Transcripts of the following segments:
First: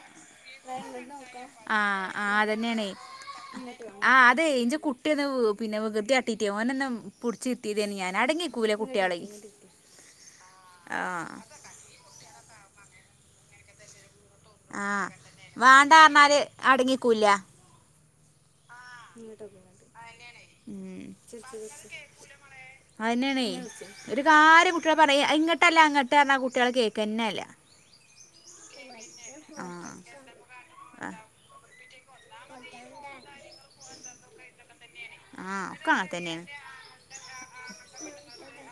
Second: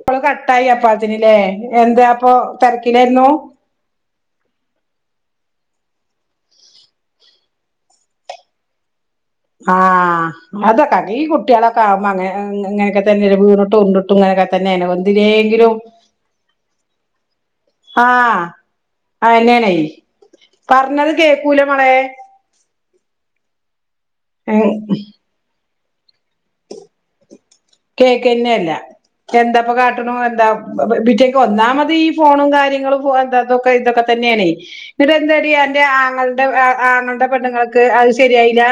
ഇപ്പോള് കട്ടായി അപ്പാത്തിനില്ലേ എന്താ ആഹ് അപ്പൊ ആഹ് അതന്നെയാണേ തിരക്കിലായിരുന്നു ആഹ് അതെ ഇജ്ജ് കുട്ടിന്ന് പിന്നെ വികൃതി കാട്ടിട്ട് ഓനെന്ന പൊടിച്ചിരുത്തിയതേനു ഞാൻ അടങ്ങിക്കൂല കുട്ടികള് ആഹ് അത കരയും കുട്ടികളൊക്കെ ആവുമ്പോ അങ്ങനെ ഇങ്ങനക്കെ തന്നെ വീണട്ടും ഉരുണ്ടിട്ടും ഇങ്ങനെ ആഹ് വേണ്ട പറഞ്ഞാല് അടങ്ങിക്കൂല്ല ആഹ് ആഹ് അതെന്നെയാണേ അതെന്നയാണ് പറഞ്ഞാലും പറഞ്ഞത് കേക്കൂല മോളെ കേൾക്കൂല മോളേ അതെന്നയാണേ ഒരു ഉം കാര്യം കുട്ടികള് പറയാ ഇങ്ങട്ടല്ല അങ്ങട്ടാന്ന് പറഞ്ഞാല് കുട്ടികൾ കേൾക്കന്നെ ഇല്ല കേക്കെന്നെയില്ല എന്തപ്പ ആഹ് കാട്ടണ് എന്താ ആഹ് [unintelligible] ഒന്നാമത് ഈ ഫോണും കാര്യങ്ങളും എന്തതൊക്കെ ഇതൊക്കെ തന്നെയാണെ ഇത് എന്തടി ആഹ് എന്റെ ഒക്കെ അങ്ങനെ തന്നെയാണ് ആങ്ങളുടെ ആങ്ങളുടെ പെണ്ണുങ്ങൾക്ക് അത് ശരിയായില്ല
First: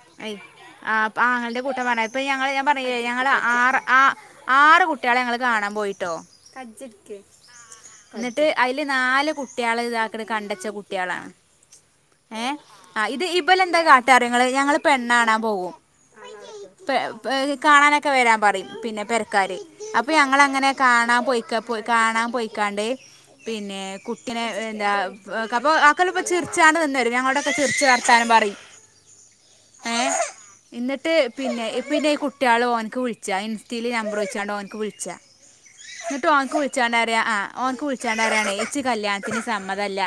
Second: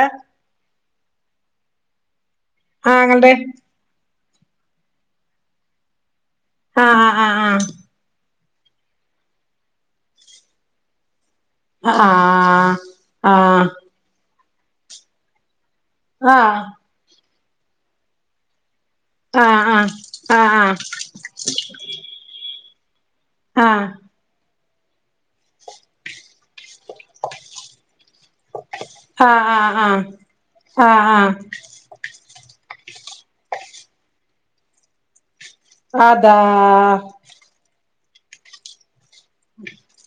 ആ ആങ്ങളുടെ കൂട്ടം പറഞ്ഞ ഇപ്പൊ ഞങ്ങള് ഞാൻ പറഞ്ഞില്ലേ ഞങ്ങള് ആങ്ങളുടെ ആറ് ആഹ് ആറ് കുട്ടികളെ ഞങ്ങൾ കാണാൻ പോയിട്ടോ ആഹ് ആഹ് ആഹ് ആഹ് ഇത് അതിൽ നാല് കുട്ടികൾ ഇതാക്ക കണ്ടച്ച കുട്ടികളാണ് ഏഹ് ആഹ് ആഹ് ഇത് ഇവള് എന്താ കാട്ടറിയങ്ങള് ഞങ്ങള് പെണ്ണ് കാണാൻ പോകും ആഹ് പെ കാണാനൊക്കെ വരാൻ പറയും പിന്നെ പെരക്കാര് ആഹ് അപ്പൊ ഞങ്ങള് അങ്ങനെ ആഹ് കാണാൻ പോയിക്ക കാണാൻ പോയിക്കാണ്ട് പിന്നെ കുട്ടിനെ എന്താ അപ്പോ ആക്കല്ലപ്പോ ചിരിച്ച് എന്നിട്ട് ആട നിന്ന് തരും ഞങ്ങളോടൊക്കെ ചിരിച്ച് വർത്താനം പറയും ആഹ് ആഹ് ആഹ് ഏഹ് ആഹ് ആഹ് എന്നിട്ട് ആഹ് പിന്നെ പിന്നെ ഈ കുട്ടികൾ ഓനിക്ക് വിളിച്ചാ ഇൻസ്റ്റയിൽ നമ്പർ വെച്ചാണ്ട് ഓനിക്ക് വിളിച്ചാ എന്നിട്ട് അതാ ഓന്ക്ക് വിളിച്ചാണ്ട് പറയാ ആഹ് ഓന്ക്ക് വിളിച്ചാണ്ട് പറയാണ് എനിച്ച് കല്ല്യാണത്തിന് സമ്മതമല്ല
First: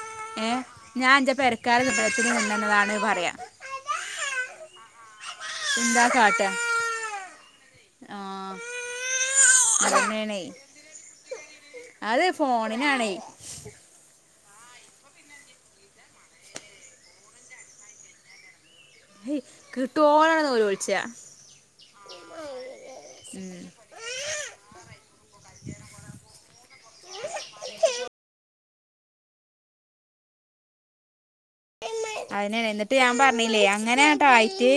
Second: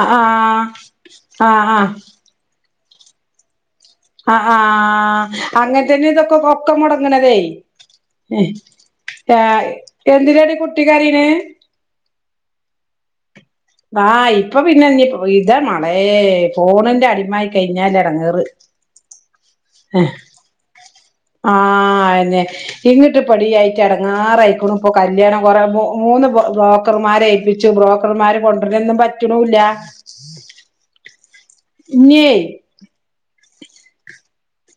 ആഹ് ഏഹ് ആഹ് ഞാൻ എന്റെ പെരക്കാര് ആഹ് [unintelligible] പറയാ ആഹ് ആഹ് എന്താ അങ്ങനെത്തന്നെ ഇതൊക്കെ കാട്ട ഒക്ക മുടങ്ങണതേ ആ ചായ് അതന്നെയാണേ എന്തിനാണ് കുട്ടി കരയണ്? അത് ഫോണിനാണെ? ആഹ് ഇപ്പൊ പിന്നെ ഇ ഇതാ മളേ ഫോണിന്റെ അടിമായി കഴിഞ്ഞാല് ഇടങ്ങേറ് കിട്ട്വോന്ന്ചോയിച്ചേയ- ആഹ് അതന്നെ ഇങ്ങിട്ട് ഉം പടിയായിട്ട് അടങ്ങാറായ്ക്കണു ഇപ്പൊ കല്യാണം കൊറെ മൂ മൂന്ന് ബ്രോക്കർമാരെ ഏൽപ്പി ച്ചു ബ്രോക്കർമാർ കൊണ്ടരൊന്നും പറ്റണുല്ല. [inaudible] അതന്നെ എന്നിട്ട് ഞാൻ പറഞ്ഞില്ലേ അങ്ങനാട്ടോ ആയിട്ട്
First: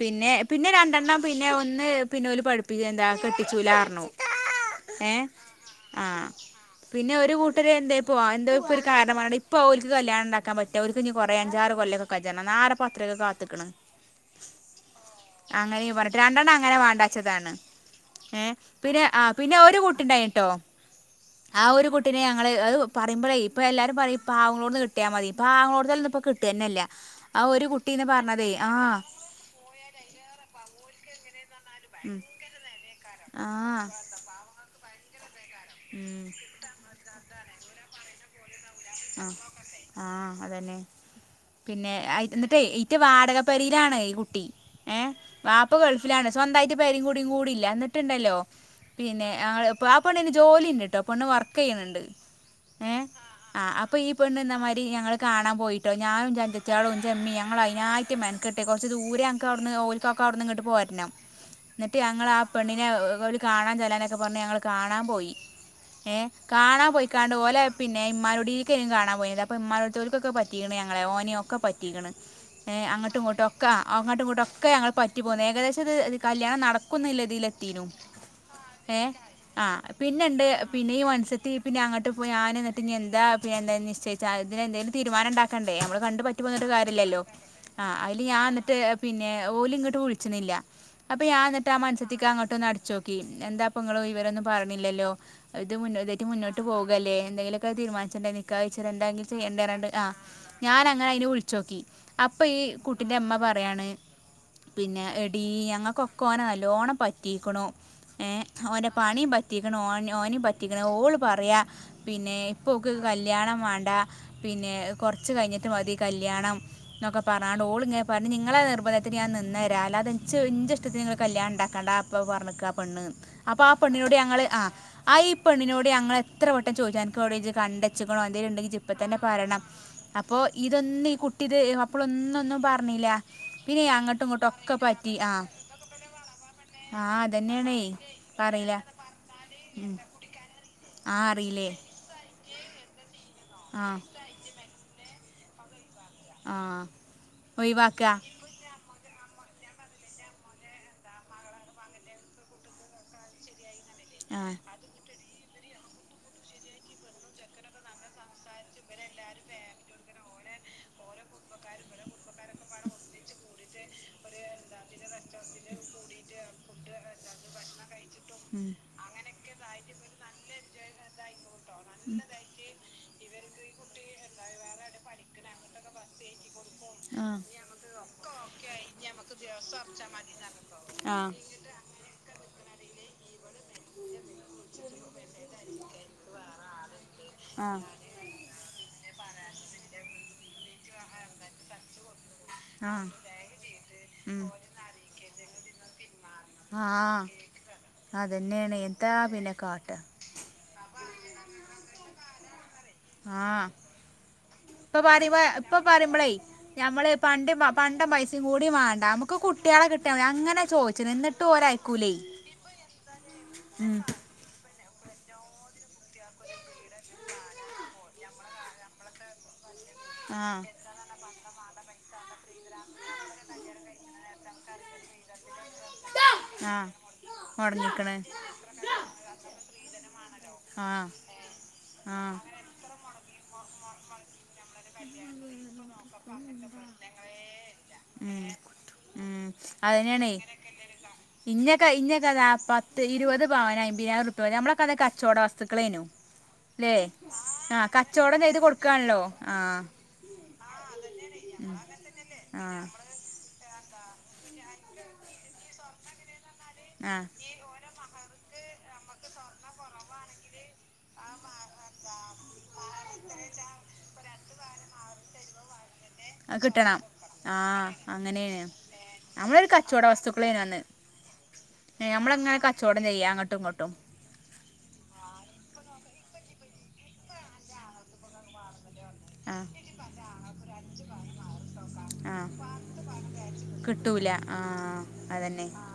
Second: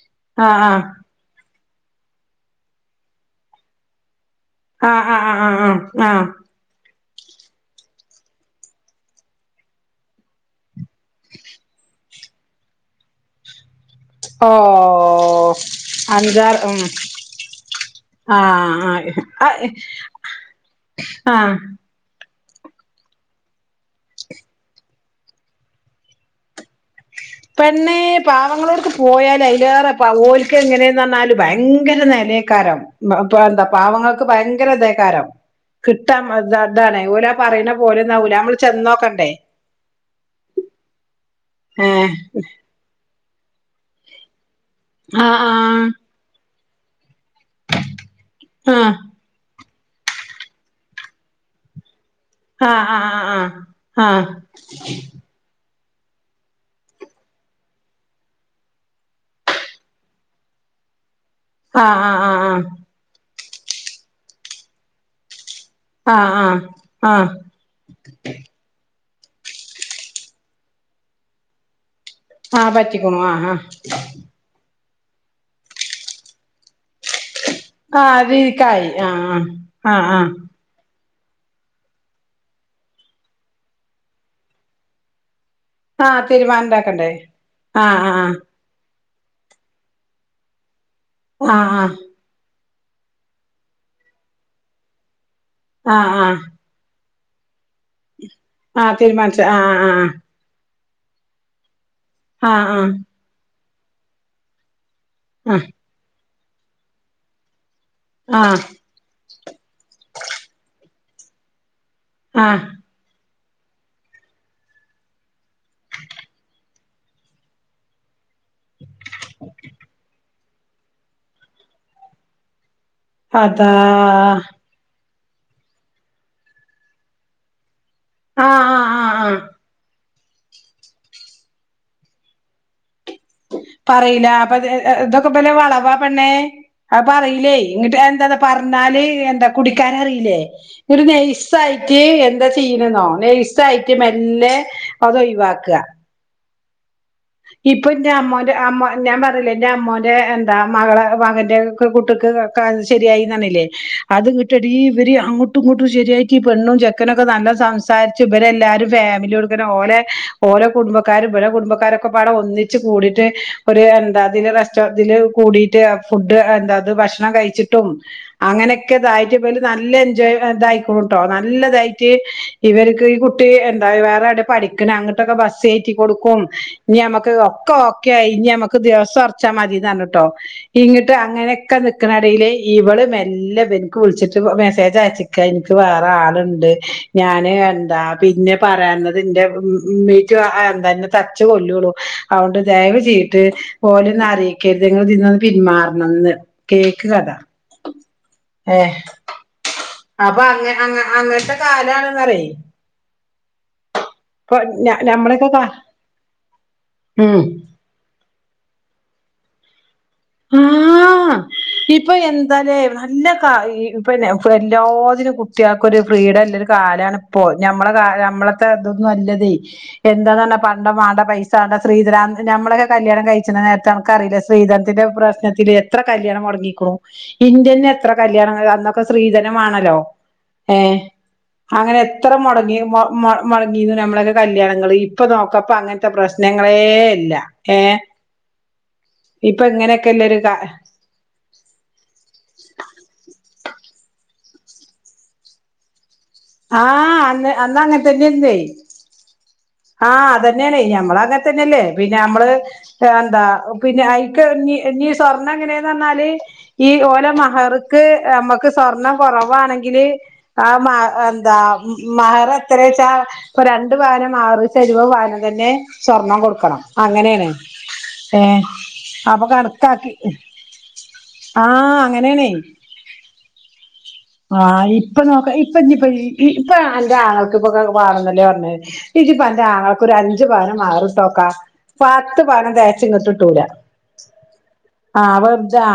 പിന്നെ പിന്നെ ആഹ് രണ്ടെണ്ണം പിന്നെ ഒന്ന് പിന്നോല് പഠിപ്പിക്ക എന്താ കെട്ടിച്ചൂലാണാറഞ്ഞു ഏഹ് ആഹ്. പിന്നെ ഒരു കൂട്ടര് എന്താപ്പൊ ആ ഒരു കാരണ ഇപ്പൊ ഒല്ക്ക് കല്യാണം ഉണ്ടാക്കാൻ പറ്റാ ഒരു ഇ കുറേ അഞ്ചാറ് കൊല്ലൊക്കെ കജ്ണ്ണം ആരപ്പാത്രൊക്കെ കാത്തക്കണ്. ആഹ് ഓഹ് അങ്ങനെ റഞ്ഞ് രണ്ടെണ്ണം അഞ്ചാറ് അങ്ങനെ ഉം വേണ്ടച്ചതാണ്. ഏഹ് ആഹ് പിന്നെ ആ ആഹ് പിന്നെ ആഹ് ഒരു കുട്ടിണ്ടായിട്ടോ ആഹ് ആ ഒരു കു പിന്നെ ഞങ്ങള് അത് പറയ്മ്പളേ ഇപ്പൊ എല്ലാരും പറയും പാവങ്ങളോട്ന്ന് കെട്ട്യാൽ മതി പാവ അത് ലേ ഇപ്പോ കിട്ടനേല്യാ തന്നേ പാവങ്ങളോടുക്ക് പോയാല് അതിലേറെ പ ഓല്ക്ക് എങ്ങനെന്ന് പറഞ്ഞാല് ഭയങ്കര ഉം നേ നേക്കാരം ഇപ്പോ ആ എന്താ പാവങ്ങൾ ഭയങ്കരം തേക്കാരം കിട്ട ഉം അതാണ് ഓല് പറയുന്ന പോലെയൊന്നാവൂല നമ്മള് ചെന്നോക്കണ്ടേ ആഹ് ആ അതന്നെ പിന്നെ ആയ് ഏഹ് എന്നിട്ടേ റ്റ് വാടകപ്പൊരെയിലാണ് ഈ കുട്ടി ഏഹ് വാപ്പ ആഹ് ഗൾഫിലാണ് സ്വന്തായിട്ട് പേരേം കൂടിയും കൂടി ല്ല അന്നട്ടുണ്ടല്ലോ ആഹ് പിന്നെ ഇപ്പൊ ആ പെണ്ണിന് ജോലി ഉണ്ട്ട്ടോ പെണ്ണ് വർക്ക് ചെയ്യണ് ണ്ട് ആഹ് ആ ആ ആഹ്. ആഹ് അപ്പ ഈ പെണ്ണ് ന്ന മാതിരി ഞങ്ങള് കാണാൻ പോയി ഞാനുന്റെജത്ത്യാളും ന്റമ്മിം ഞങ്ങളായിനായിട്ട് മെനക്കട്ടേ കൊറച്ച് ദൂരേഞങ്ങട്ന്ന് ഓല് ക്കാക്ക് അവിടെന്നങ്ങട്ട് പോരണം. എന്നിട്ട് ആഹ് ആഹ് ഞങ്ങളാ ആഹ് പെണ്ണിനെ ഓര് കാണാൻ ചെല്ലാനൊക്കെ പറഞ്ഞ് ഞങ്ങള് കാണാൻ പോയി ആഹ് ഏഹ് ആഹ് കാണാൻ ആഹ് ആഹ് പോയിക്കാണ്ട് ആഹ് ഓലേ പിന്നെ ഇമ്മാനേക്കൂടീര്ന്ന് കാണാൻപൊയത് അപ്പൊയിമ്മനൊട്ത്തൊക്കെപറ്റീയിക്കണ് ഞങ്ങളെ ഓനെയൊക്കെ പറ്റീയിക്കണ്. ആഹ് ഏഹ് അങ്ങട്ടും പറ്റിക്കുണു ആഹ് ഇങ്ങോട്ടൊക്കെ അങ്ങട്ടും ഇങ്ങോട്ടൊക്കെ ഞങ്ങള് പറ്റ റ്റ പോന്നേ ഏകദേശം ഇത് കല്യാണം നടക്കുന്നിലതില് ത്തീനു ആഹ് ആഹ് അത് ഇരിക്കായി ഏഹ് ആഹ് പിന്നെണ്ട് പിന്നെ ഈ മൻസത്തിൽ പിന്നെ അങ്ങട്ട് പോയി ഞൻ എന്നിട്ട് എന്താ എന്ത നിശ്ചച്ചാ അതിന് എന്തേലും തീരുമാനണ്ടാ കണ്ടേ നമ്മള് ആഹ് കണ്ട് പറ്റി പോന്നട്ട് തീരുമാനണ്ടാക്കണ്ടേ കാര്യല്ലല്ലോ ആ ആഹ് അയില് ആഹ് ഞാ പിന്നെ ഓലിങ്ങട്ട് വിളിച്ചണില്ല അപ്പൊ ഞാന്നിട്ട് ആ മ ആഹ് ക്ക് അങ്ങോട്ടൊന്ന് അടിച്ചോക്കി എന്താപ്പൊ ങ്ങള് വിവരൊന്നും പറഞ്ഞില്ലല്ലോ ഇത് മു ആഹ് ഇത് ആഹ് മുന്നോട്ട് ട്ട് പോകല്ലേ എന്തെങ്കിലൊക്കെ തീരുമാനിച്ചണ്ടേ നിക്കാഹൈച്ചന്തെങ്കും ചെയ്യണ്ട യിദേയ്യറാണ്ട് ആഹ്- ഞാൻ അങ്ങനെ അയിനെ വിളിച്ചോക്കി അപ്പ ഈ ആഹ് ആഹ് കുട്ടിന്റെ ഇമ്മ പറയാണ് പിന്നെ എ ഡീ ഞങ്ങൾക്കൊക്കെ ഓന നല്ലോണം പറ്റീക്കണു ആഹ് ഏഹ് ആഹ് ഓനെ പണീം പറ്റീക്കണു ഓ ഓനെ പറ്റിക്കണു ഓള് പറയാ പിന്നെ ആഹ് ഇപ്പോ കല്ല്യാണം വേണ്ട പിന്നെ കൊറച്ച് കയിഞ്ഞിട്ട് മതി കല്യാണം. എന്നൊക്കെ പറാണ്ട് ഓളിങ്ങന് പറഞ്ഞ് നിങ്ങള നിർബന്ധത്തിന് ഞാൻ നിന്നരാ അല്ലാതെനിച്ച് ഇന്റെ ഇഷ്ടത്തിന് നിങ്ങള് കല്യാണണ്ടാക്കണ്ട. ഇപ്പൊ പറഞ്ഞക്ക ആ പെണ്ണ് അപ്പ അതാ ആ പെണ്ണിനൂട് ഞങ്ങള് ആഹ് ആയീ പെണ്ണിനോട് ഞങ്ങൾ എത്ര വട്ടം ചോദിച്ചുനക്ക് ജ് വിടേകണ്ട് ച്ചുക്കണോ ആഹ് എന്തേങ്കിലുണ്ടെങ്കി ജ്ജ് ആഹ് ഇപ്പ ത്തന്ന ആഹ് ആഹ് പറേണം അപ്പോ ഇതൊന്നും ഈ കുട്ടിയിത് അപ്പളൊന്നൊന്നും പറഞ്ഞില്ല. പിന്നെ അങ്ങോട്ടും പറയില ഇങ്ങോട്ടും അപ്പൊ ഇതൊ ഒക്കെ പറ്റി ഇതൊക്കെ ആ പോലെ വളവാ പെണ്ണ് അപ്പ ആ പറയില്ലേ അതന്നെയാണേ ഇങ്ങിട്ട് എന്താ പറയില്ല പറഞ്ഞാല് എന്താ ഉം കുടിക്കാനറിയില്ലേ? ഓര് ആ അറിയില്ലേ നൈസായിട്ട് എന്താ ചെയ്യണെന്നോ ആ നൈസായിട്ട് മെല്ലേ അതൊയിവാക്ക ആഹ് ഇപ്പൊ എന്റെ അമ്മ അമ്മ ഞാൻ പറഞ്ഞില്ലേ എന്റെ അമ്മോന്റെ എന്താ മകളെ പറഞ്ഞിട്ട് കുട്ടിക്ക് കാ ശെരിയായിന്നറിഞ്ഞില്ലേ ആ അതിങ്ങട്ടെടി ഇവര് അങ്ങോട്ടും ഇങ്ങോട്ടും ശരിയായിട്ട് പെണ്ണും ചെക്കനുക്കെ നല്ല സംസാരിച്ച് ഇവരെ എല്ലാരും ഫാമിലിയോടുക്കനെ ഓലെ ഓല കുടുംബക്കാരും ഇവാട കുടുംബക്കാരൊക്കെ പാട ഒന്നിച്ച് കൂടിയിട്ട് ഒരു എന്താതില് റെസ്റ്റോറന്റിൽ കൂടിട്ട് ഫുഡ് എന്താത് ഭക്ഷണം കഴിച്ചിട്ടും ഉം അങ്ങനെയൊക്കെ ഇതായിട്ട് ഇവര് നല്ല എൻജോയ് ഇതായിക്കണൂട്ടോ നല്ലതായിട്ട് ഇവർക്ക് ഈ കു കുട്ടി എന്താ വേറെ അവിടെ പഠിക്കണ അങ്ങട്ടൊക്കെ ബസ് കയറ്റി കൊടുക്കും ഇനി ആ ഞമക്ക് ഒക്കെ ഓക്കെയായി ഇനിഞമ്മക്ക് ദിവസം ഒറച്ചാ മതിന്ന് പറഞ്ഞുട്ടോ ഇങ്ങിട്ട് ആ അങ്ങനെ ക്കെ നിക്കണെടയിലേ ഇവള് മെല്ല വിളിച്ചിട്ട് മെസ്സേജ് അയച്ചിക്ക ഇനിക്ക് വേറെ ആളുണ്ട് ഞാന് ആ എന്താ പിന്നെ പറയാനത് എന്റെ ഉ ഉമ്മീട്ട എന്തന്നെ തച്ച കൊല്ലുള്ളൂ അതുകൊണ്ട് ആ ദയവ് ചെയ്ത് പോലെയന്നും ഉം അറിയിക്കരുത് ങ്ങതിന്നന്ന് പിന്മാറണംന്ന് കേക്ക് ആഹ് കഥ അതന്നെണ് ഏഹ് എന്താ അ പിന്നെ കാട്ടാ അപ്പൊ അ അങ്ങനത്തെ കാലാണെന്ന് പറയി ആഹ് ഞ ഇപ്പൊ പറയുമോ ഞമ്മളൊക്കെ കാ ഇപ്പൊ പറയുമ്പളേ ഞമ്മള് ഉം പണ്ട് പണ്ട പൈസയും കൂടി വാണ്ട നമുക്ക് കുട്ട്യാളെ കിട്ടിയ മതി അങ്ങനെ ചോദിച്ചു ആഹ് നിന്നിട്ട് ഓര് അയക്കൂലേ. ഇപ്പൊ ഉം എല്ലാതിനും കുട്ട്യാൾക്കരു ഫ്രീഡംല്ലരു കാലണ് ഇപ്പോ ഞമ്മളെ നമ്മളത്തെ ഇതൊന്നും അല്ലതെ ആ എന്താന്നർഞ പ വേണ്ട പൈസ ശ്രീധനം ഞമള് കല്യാണം കഴിച്ച നേരത്തെ അനക്കറില്ലേ ശ്രീധന ൻ്റെ പ്രശ്നത്തിൽ എത്ര കല്യാണം ആ മുടങ്ങിക്കുണു. യിൻ്റെന്നെ എത്ര മുടങ്ങിക്കണ് കല്യാണം സ്ത്രീധനമാണല്ലോ ഏഹ് ആ അങ്ങനെ എത്ര ആഹ് മൊടങ്ങി മടങ്ങീന്ന് നമ്മളൊക്കെ കല്യാണങ്ങള് ഇപ്പൊ നോക്കപ്പ അങ്ങനത്തെ പ്രശ്നങ്ങളേ ഇല്ല. ഏഹ് ഉം ഉം ഇപ്പൊ അയ്നാണ് ഇങ്ങനെയൊക്കെല്ലൊരു കാ ഇന്നൊക്കെ ഇന്നക്ക ത പത്ത് ഇരുപത് പവന അയ്മ്പയ്നായിര ഉരുപ്യ വരെ നമ്മളക്കെ കച്ചവട വസ്തുക്കളേനു ല്ലേ ആഹ് അന്ന് അന്ന് ആഹ് അങ്ങനെ കച്ചവടം തന്നെയായിരുന്നേ ചെയ്ത് കൊടുക്കാണല്ലോ. ആഹ് ആഹ് അതന്നെണേ നമ്മൾ അങ്ങനെ തന്നെല്ലേ. പിന്നെ നമ്മള് ആഹ് എന്താ പിന്നെ ഐക്ക നീ സ്വർണ്ണം എങ്ങനെയന്ന് പറഞ്ഞാല് ഈ ആഹ് ഓല മഹർ നമക്ക് സ്വർണം കുറവാണെങ്കിൽ ആ മാ എന്താ മഹറ് എത്രച്ച ഇ രണ്ടു പവൻ്റെ മാറ് വനം തന്നെ സ്വർണം അത് കൊടുക്കണം. കിട്ടണം അങ്ങനെയാണ്, ആഹ് ഏ അങ്ങനെയാണ് ഹ് നമ്മളൊരു കച്ചവട വസ്തുക്കളേനന്ന് ആഹ് അങ്ങനെയാണേ നമ്മളങ്ങനെ കച്ചവടം ചെയ്യാ അങ്ങോട്ടും ഇങ്ങോട്ടും. ആഹ് ഇപ്പൊ നോക്ക ഇപ്പ ഇനിയിപ്പ ഇപ്പൊ എന്റെ ആങ്ങൾക്കിപ്പൊ വെണന്നല്ലേ പറഞ് ഇജിപ്പന്റെ ആഹ് ആങ്ങൾക്കൊരു അഞ്ചുപവൻ്റെ മാറിട്ടോക്കാ പത്ത് ആഹ് പവൻ തേകച്ച് ഇങ്ങട്ടിട്ടൂല. കിട്ടൂല ആഹ് അതന്നെ അവർതാ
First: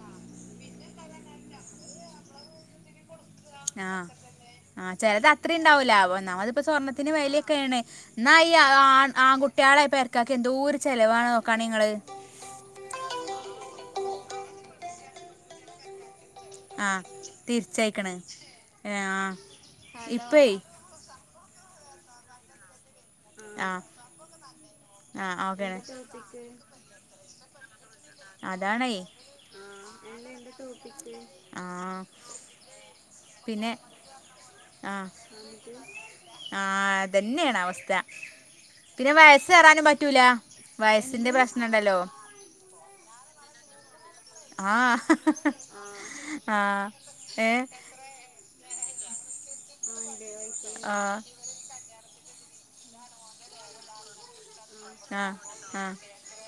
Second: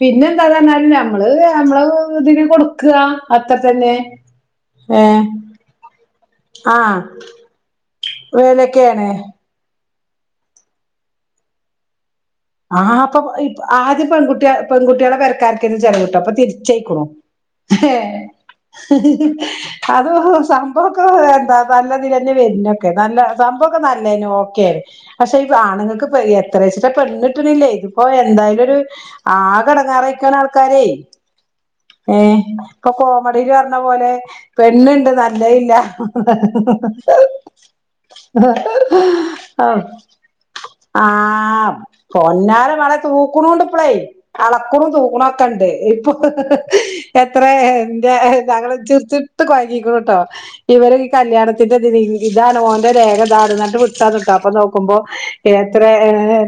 പിന്നെ എന്താന്നർഞാല് നമ്മള് നമ്മള് ഇതിന് കൊടുക്ക അത്ര തന്നെ. ഏഹ്. ണ്ടാവില്ല നമ്മപ്പ ആഹ് സ്വർണത്തിന് വിലൊക്കെ ന്നാ ഈ വേലൊക്കെയാണ് ആണ്. കുട്യാളെ പേര്കാർക്ക എന്തോരു ചിലവാണ് നോക്കാണി ങ്ങള് ആഹ് അപ്പൊ ആദ്യം പെൺകുട്ടി പെൺകുട്ടളെ പെരക്കാർക്കായിരിക്കും ചിലവ്ട്ടാ അപ്പൊ ആ തിരിചൈക്കണു. തിരിച്ചയക്കണ് ഏ, ആ അതോ ഇപ്പേ ഇക്കൊ വേണ്ട നല്ലതിൽന്നെ വരുന്നു. ഓക്കെ നല്ല സംഭവം ആ ഒക്കെ നല്ലന് ഓക്കെ ആ പക്ഷെ ഓക്കെ ആണുങ്ങൾക്ക് എത്രശ പെണ് കിട്ടിണില്ലേ ഓഹ് എന്തായാലും ഒരു അതാണേ ആ ക ഘടങ്ങാറയിക്കൻ ആൾക്കാരെയ് ആ ഏ ഹ് ഇപ്പൊ കോമഡിൽ പിന്നെ പറഞ്ഞ പോലെ ഇപ്പ ആ പെണുണ്ട്. നല്ലല്ല. ആ അതന്നെയാണ് അവസ്ഥ പിന്നെ വയസ്സ് ആഹ് കയറാനും പറ്റൂല വയസ്സിന്റെ പ്രശ്നം ണ്ടല്ലോ? പൊന്നാല വള തൂക്കണണ്ട് ഇപ്പളൈ ആ അലക്കൂറ തൂക്കണക്കെണ്ട് ഇപ്പൊ ആ എത്ര ഏ ഞങ്ങള് ചിറി ചിട്ട് കോഴഞ്ഞിരിക്കണ് ട്ടോ ഇവര് ആ ഈ കല്യാണത്തി ത്തിന്റെ ഇതാണ് ഓന്റെ രേഖതാണുന്നിട്ട് വിടുത്താ നട്ടും അപ്പൊ നോക്കുമ്പോ ആ എത്ര ആ ഏ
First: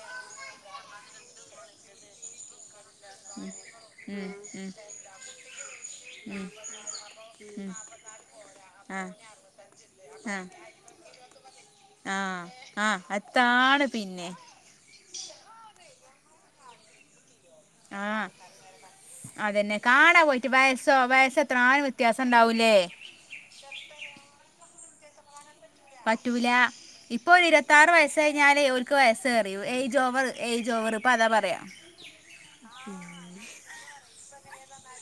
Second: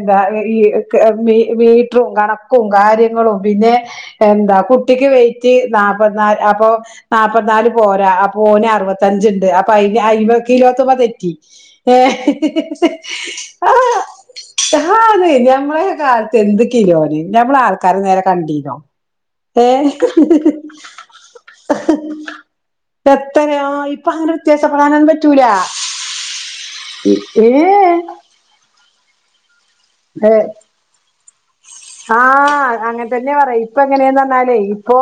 മീറ്ററും കണക്കു കാര്യ പിന്നെ ഉം, എന്താ ഉം, കുട്ടിക്ക് വെറ്റ് നാപ്പത്തിനാല് ഉം. അപ്പൊ ഉം നാല്പത്തിനാല് പോരാ ആപ്പോ ആഹ് അറുപത്തഞ്ച്ണ്ട് അപ്പൊ ആഹ് ഇപക്കരുപത്തിയഞ്ച് തെറ്റി ഏ ആഹ് ആഹ് ആ അതാണ് പിന്നെ ഹ ആതെ ഞമ്മളെ കാലത്ത് എന്തൊക്കിലോന് ഞമ്മള് ആൾക്കാരെ നേരെ ആഹ് കണ്ടീനോ ഏ അതന്നെ കാണാൻ പോയിട്ട് വയസ്സോ വയസ്സത്ര ആനും വ്യത്യാസം ഉണ്ടാവൂലേ? എത്രയോ ഇപ്പൊ അങ്ങനെ വ്യത്യാസം പറാനൻ പറ്റും റ്റൂലാ. പറ്റൂല ഇപ്പൊ ഒരു ഇരുപതാറ് വയസ്സായി ഞാൻ ഓക്ക് വസ്സ് കറിയൂ യ്ജ് ഓവർ യ്് ഓവർ ഇപ്പൊ അതാ പറയാം. ആഹ അങ്ങനെ തന്നെ പറയാ ഇപ്പൊ എങ്ങനെയന്ന് പറഞ്ഞാലേ ഇപ്പൊ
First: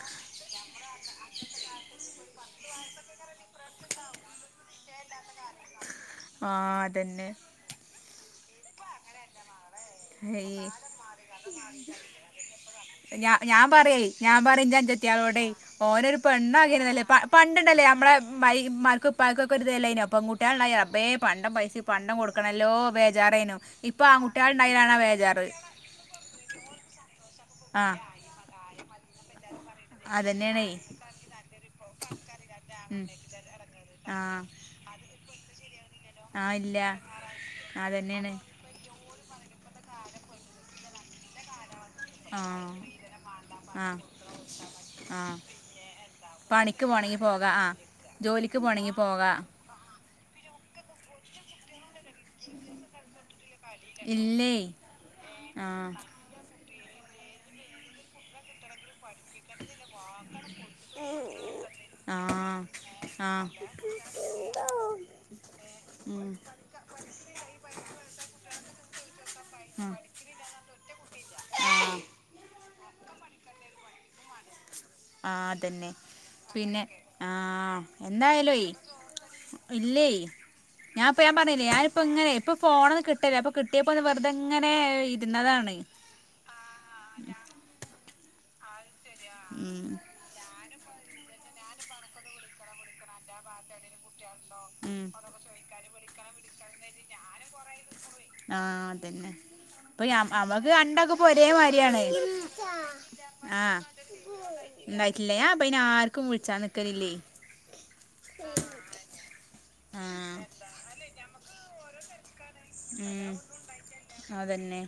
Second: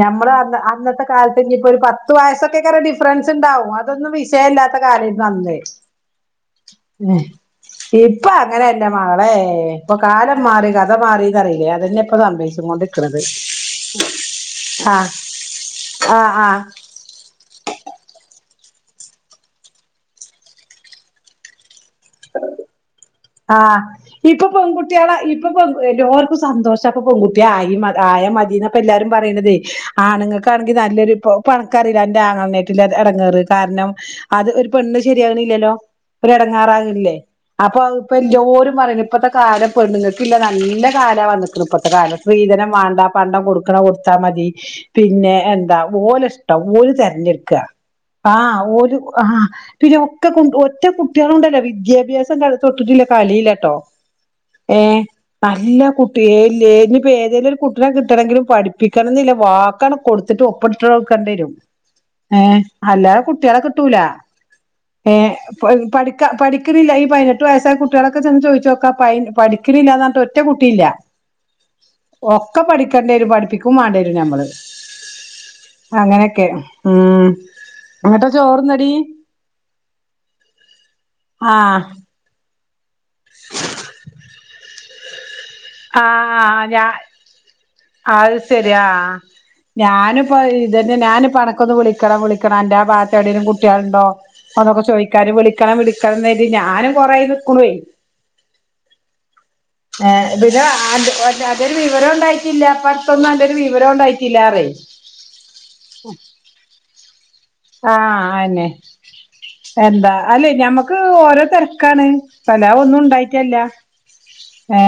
ഞമ്മള് അന്നത്തെ കാലത്ത് ഇനിയിപ്പോൊ ഒരു പത്ത് വയസ്സൊക്കെക്കറ ഡിഫറൻസ് ഉണ്ടാവും. അതൊന്നും വിഷയമല്ലാത്ത കാര്യം നല്ലേ ആ തന്നെ ഇപ്പൊ അങ്ങനെയല്ല മകളെ ഇപ്പൊ കാലം മാറി ക കൊണ്ടിക്കണത് ഞ ഞാൻ പറയ ഞാൻ പറയും ന്റെ ആഹ് അഞ്ചത്തിയാളോടെ ഓനരു ആഹ് പെണ്ണ ആഹ് അഗർണല്ലേ ഇപ്പൊ ൺ പണ്ടുണ്ടല്ലേ നമ്മുടെ മ മർക്കപ്പർക്കൊക്കെ ഒരുരിതല്ലായിന പെകുട്ടികളുണ്ടായി റബീ പണ്ട പൈസ പണ്ടം കൊടുക്കണല്ലോ ബേജാറനും ആഹ് ഇപ്പൊ ആൺകുട്ടിളുണ്ടായലാണ ബേജാറ്. എല്ലേർക്കും സന്തോഷം പ അപ്പൊ പെൺകുട്ടി ആയി ആഹ് ആയ മതിീന്നപ്പ എല്ലാരും പറയണതേ അതന്നെയാണേ ആണുങ്ങൾക്കാണെങ്കി നല്ലൊരു ഇ പണക്കറില്ല എൻന്റെറെ ആങ്ങണായിട്ടത് ഉം ഇടങ്ങറ് കാരണം ആഹ് അത് ഒരു പെണ് ശരിയാകണില്ലല്ലോ? ആഹ് ഇല്ല ഓരടങ്ങാറാകില്ലേ അപ്പൊ ഇപ്പ അതന്നെയാണ് ല്ലോരും പറയണ ഇപ്പത്തെ കാലം പെണ്ണിങ്ങള്ക്കില്ല നല്ല കാല വന്നിക്കണ ഇപ്പത്തെ കാല ആഹ് സ്ത്രീധനം വേണ്ട പണ്ടം കൊടുക്കണ ആഹ് കൊടുത്താ മതി പിന്നെ ആഹ് എന്താ ഓല ഇഷ്ടം ഓ പണിക്ക് പോണെങ്കി പോകാ തിരഞ്ഞെടുക്കുക ആഹ് ആ ജോലിക്ക് പോണെങ്കി ആ പോകാ പിന്നെ ഒക്കെ കൊ ഒറ്റ കുട്ടികള കൊണ്ടല്ലോ വിദ്യാഭ്യാസം ക തൊട്ടട്ടില്ല ട്ടോ ഇല്ലേ ഏ നല്ല ആഹ് കുട്ട ഇല്ല ഇനിയിപ്പ ഏതങ്കലും ഒരു കുട്ടിനെിട്ടണെങ്കിലും പഠപ്പ പ്പിക്കണന്നില്ല വാക്കാണ് കൊടുത്തിട്ട് ഒപ്പിട്ട് വടുക്കേണ്ടി വരും. ഏഹ് ആഹ് ആഹ് ഏ ഉം പഠിക്ക പഠിക്കുന്നില്ല ഈ പതിനെട്ട് വയസ്സായ കുട്ടി കുട്ടികളൊക്കെ ചെന്ന് ചോദിച്ച നോക്ക പ ഉം പഠിക്കുന്നില്ലന്ന്ഞ്ഞട്ട് ഒറ്റ കുട്ടിയില്ല. ആഹ് ഒക്കെ പഠിക്കേണ്ടരും പഠിപ്പിക്കും വേണ്ടേും നഞമ്മള്. ആ അതന്നെ പിന്നെ ആ ഉം എന്നിട്ട് എന്തായാലോ ചോറുന്നടി ഇല്ലേ ഞാൻപ്പൊ ഞാൻ പറഞ്ഞില്ലേ ആഹ് ഞാനിപ്പ ഇങ്ങനെ ഇപ്പൊ പോോണന്ന് കിട്ടില്ലേ അപ്പൊ കിട്ടിയപ്പോ വെറുതെ ഇങ്ങ ങ്ങനെ ഇരുന്നതാണ്. ആഹ് ആഹ് ഞ അത് ശരിയാ ഉം ഞാനും. പ്പൊ ഇതന്നെ ഞാന്പണക്കൊന്ന് വിളിക്കണം വിളിക്കണം അന്റെ ഭാഗത്തെ എവിടെേലും കുട്ടികളുണ്ടോ അന്നൊക്കെ ഉം ചോദിക്കും വിളിക്കണം വിളിക്കണംന്ന് കര്ത്തി ഞാനും കൊറേ നിക്കണഒയ്. ആഹ അതന്നെ അപ്പ പിന്ന അന്റൊരു വിവരോം ണ്ടായിട്ടില്ല ഇപ്പോടതൊന്നും അന്റെരു വിവരം ഉണ്ടായിട്ടില്ല അറേ. ഉണ്ടായിട്ടില്ല ഞാപ്പയ്നെ ആർക്കും വിളിച്ചാൻ നിക്കലില്ലേ. ആഹ അന്നെ എന്താ ആഹ് അല്ലെ ഞമ്മക്ക് ഓരോ തിരക്കാണ്. അല്ലവ ഒന്നും ഉം ഉണ്ടായിട്ടല്ല അതന്നെ ഏ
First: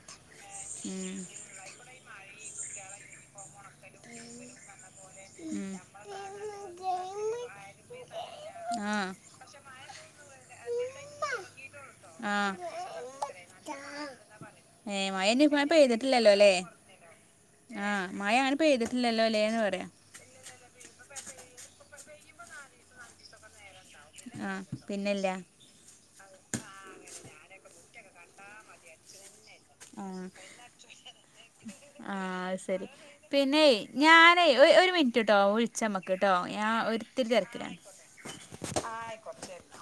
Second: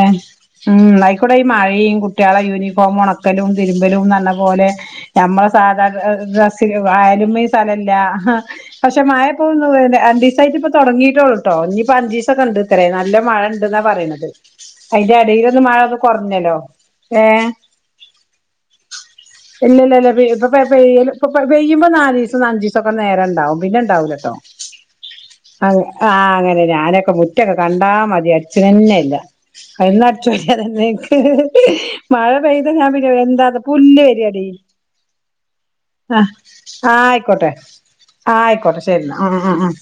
ഉം അയിക്കൂടെ ഈ മഴയും കുട്ടികളെ യൂണിഫോം ഒണക്കലും തിരുമ്പലും നന്ന പോലെ നഞമ്മള ഉം സാധാരണ ഡസ് അയലുമിം സ്ഥലല്ല. ആ പക്ഷെ മായപ്പോ ഒ രണ്ടീസയിട്ട് ഇപ്പ തുടങ്ങിയിട്ടോളൂ. ട്ടോ ഇഞ്ഞിപ്പോ അഞ്ചിസൊക്കെ ആഹ് ണ്ടത്ര നല്ല മഴ ഇണ്ട്ന്നാ പറയണത്. ഏഹ് അയിന്റെ മഴ ഇനി എടയിലൊന്ന് ഇപ്പ മഴൊന്ന് പെയ്തിട്ടില്ലല്ലോ ല്ലേ കുറഞ്ഞല്ലോ ഏ ആഹ് മഴണിപ്പോ പയ്തിട്ടില്ലല്ലോ ന്ന് പറയാം. [unintelligible] ഇ പെയ്യുമ്പോ നാലസം അഞ്ച ദസൊക്കെ നേരംണ്ടാവും പിന്നെ ഉണ്ടാവൂലട്ടോ. ആഹ് പിന്നെല്ല അ ആഹ് അങ്ങനെ ഞാനൊക്കെ മുറ്റൊക്കെ കണ്ടാ മതി അടി ച്ഛനന്നെല്ല. മരുന്ന് ആഹ് അടിച്ചോരിയല്ലേക്ക് മഴ ആഹ് അത് പെയ്ത ശരി ഞാൻ പിന്നെ എന്താ പിന്നെയ് പുല്ല് വരയാണ്. ഞാനേ ഒരു മിനിറ്റ്ട്ടോ വിള്ച്ചമ്മക്ക്‌ട്ടോ ഞാൻ ഒരുത്തിരിതെരക്കില. ആ ആയ്ക്കോട്ടേ ശരിന്ന ഹ ഹ